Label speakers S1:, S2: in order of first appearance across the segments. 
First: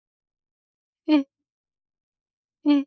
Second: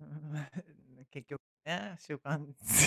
S1: うーん、
S2: え。
S1: 結局ね、習慣。
S2: ね。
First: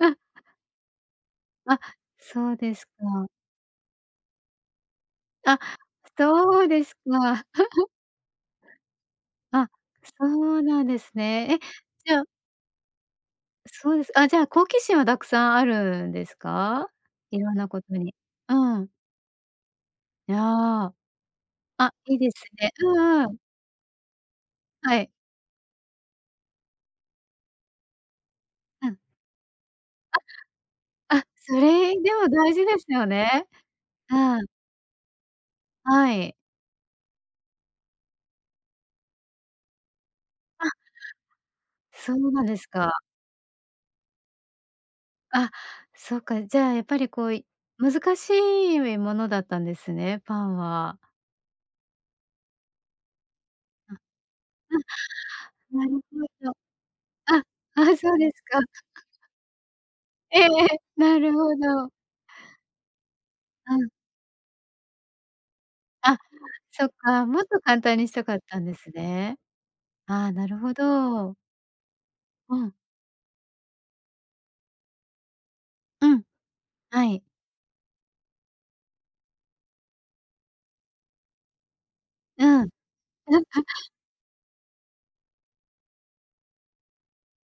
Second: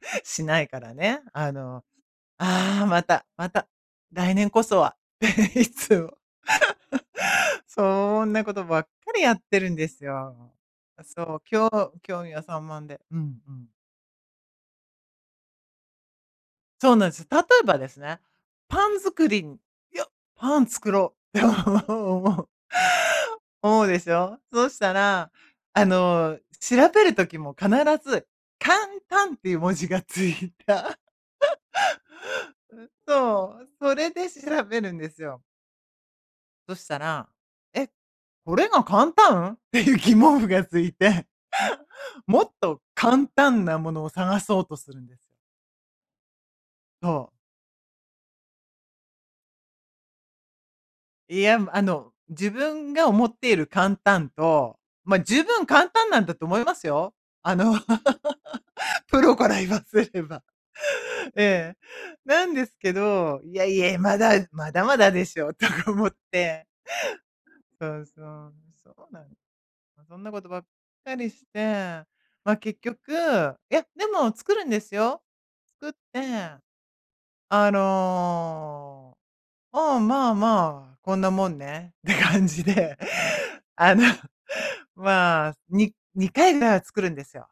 S2: うん。
S1: しないからね。あ
S2: あ、
S1: の、
S2: そうで
S1: あ
S2: す
S1: あ、また
S2: か。
S1: また、来年こそは
S2: あ、
S1: いつも。
S2: そうですか。
S1: そんなことばっかりやって
S2: あ、
S1: るんです
S2: そ
S1: よ。
S2: うなんです
S1: そう、
S2: ね。
S1: き
S2: え、
S1: ょ
S2: じゃ
S1: 興
S2: あ
S1: 味が散漫でうんうん。
S2: そうです。あ、じゃあ、好奇心はたくさんあるんですか？
S1: そうなんです。例
S2: いろん
S1: え
S2: な
S1: ば
S2: こ
S1: で
S2: と
S1: す
S2: に
S1: ね、
S2: う
S1: パ
S2: ん。
S1: ン作りに、いや、
S2: いや、
S1: パン作ろうって
S2: あ、いいで
S1: 思
S2: す
S1: う。
S2: ね。うんうん。
S1: 思うでしょ。そした
S2: はい。
S1: ら、あの、調べる時も必ず、簡
S2: うん。
S1: 単っていう文字がついた。
S2: あ、あ、それ、でも大事です よ
S1: うん、そ
S2: ね。
S1: う、それ
S2: う
S1: で
S2: ん。
S1: 調べるんですよ。
S2: はい。
S1: そしたら「え、これが簡単」っていう疑問符が
S2: あ。
S1: ついて。
S2: そうな
S1: も
S2: ん
S1: っ
S2: です
S1: と
S2: か。
S1: 簡単なものを探そうとするんです。
S2: あ、そっか、じゃあやっぱ
S1: そ
S2: りこ
S1: う。
S2: うい難しいものだったんですね、パンは。
S1: いや、あの自分が思っている
S2: あ、
S1: 簡単と、ま、十分
S2: あ、な
S1: 簡
S2: る
S1: 単
S2: ほ
S1: なんだと
S2: ど。
S1: 思いますよ。
S2: あ、
S1: あの
S2: ああそうですか。
S1: プロから言わせれ
S2: ええ
S1: ば。
S2: ええ、なるほ
S1: ええ。
S2: ど。
S1: なんですけど「いや
S2: う
S1: い
S2: ん。
S1: や、まだ、まだまだでしょ」とか思っ
S2: あ、
S1: て。
S2: そっか、もっと簡単
S1: そう
S2: にし
S1: そ
S2: たかっ
S1: う、
S2: たんです
S1: そうなん。
S2: ね。
S1: そん
S2: あ
S1: な
S2: あ、
S1: こ
S2: な
S1: と
S2: る
S1: ばっ
S2: ほ
S1: かり
S2: ど。
S1: して、ま
S2: う
S1: あ、
S2: ん。
S1: 結局いや、でも作るんですよ。作っ
S2: う
S1: て。
S2: ん、はい。
S1: あの「あ、まあまあ、こんなもんね」って
S2: う
S1: 感じ
S2: ん。
S1: で。
S2: なんか
S1: あの まあ、に2回は作るんですよ。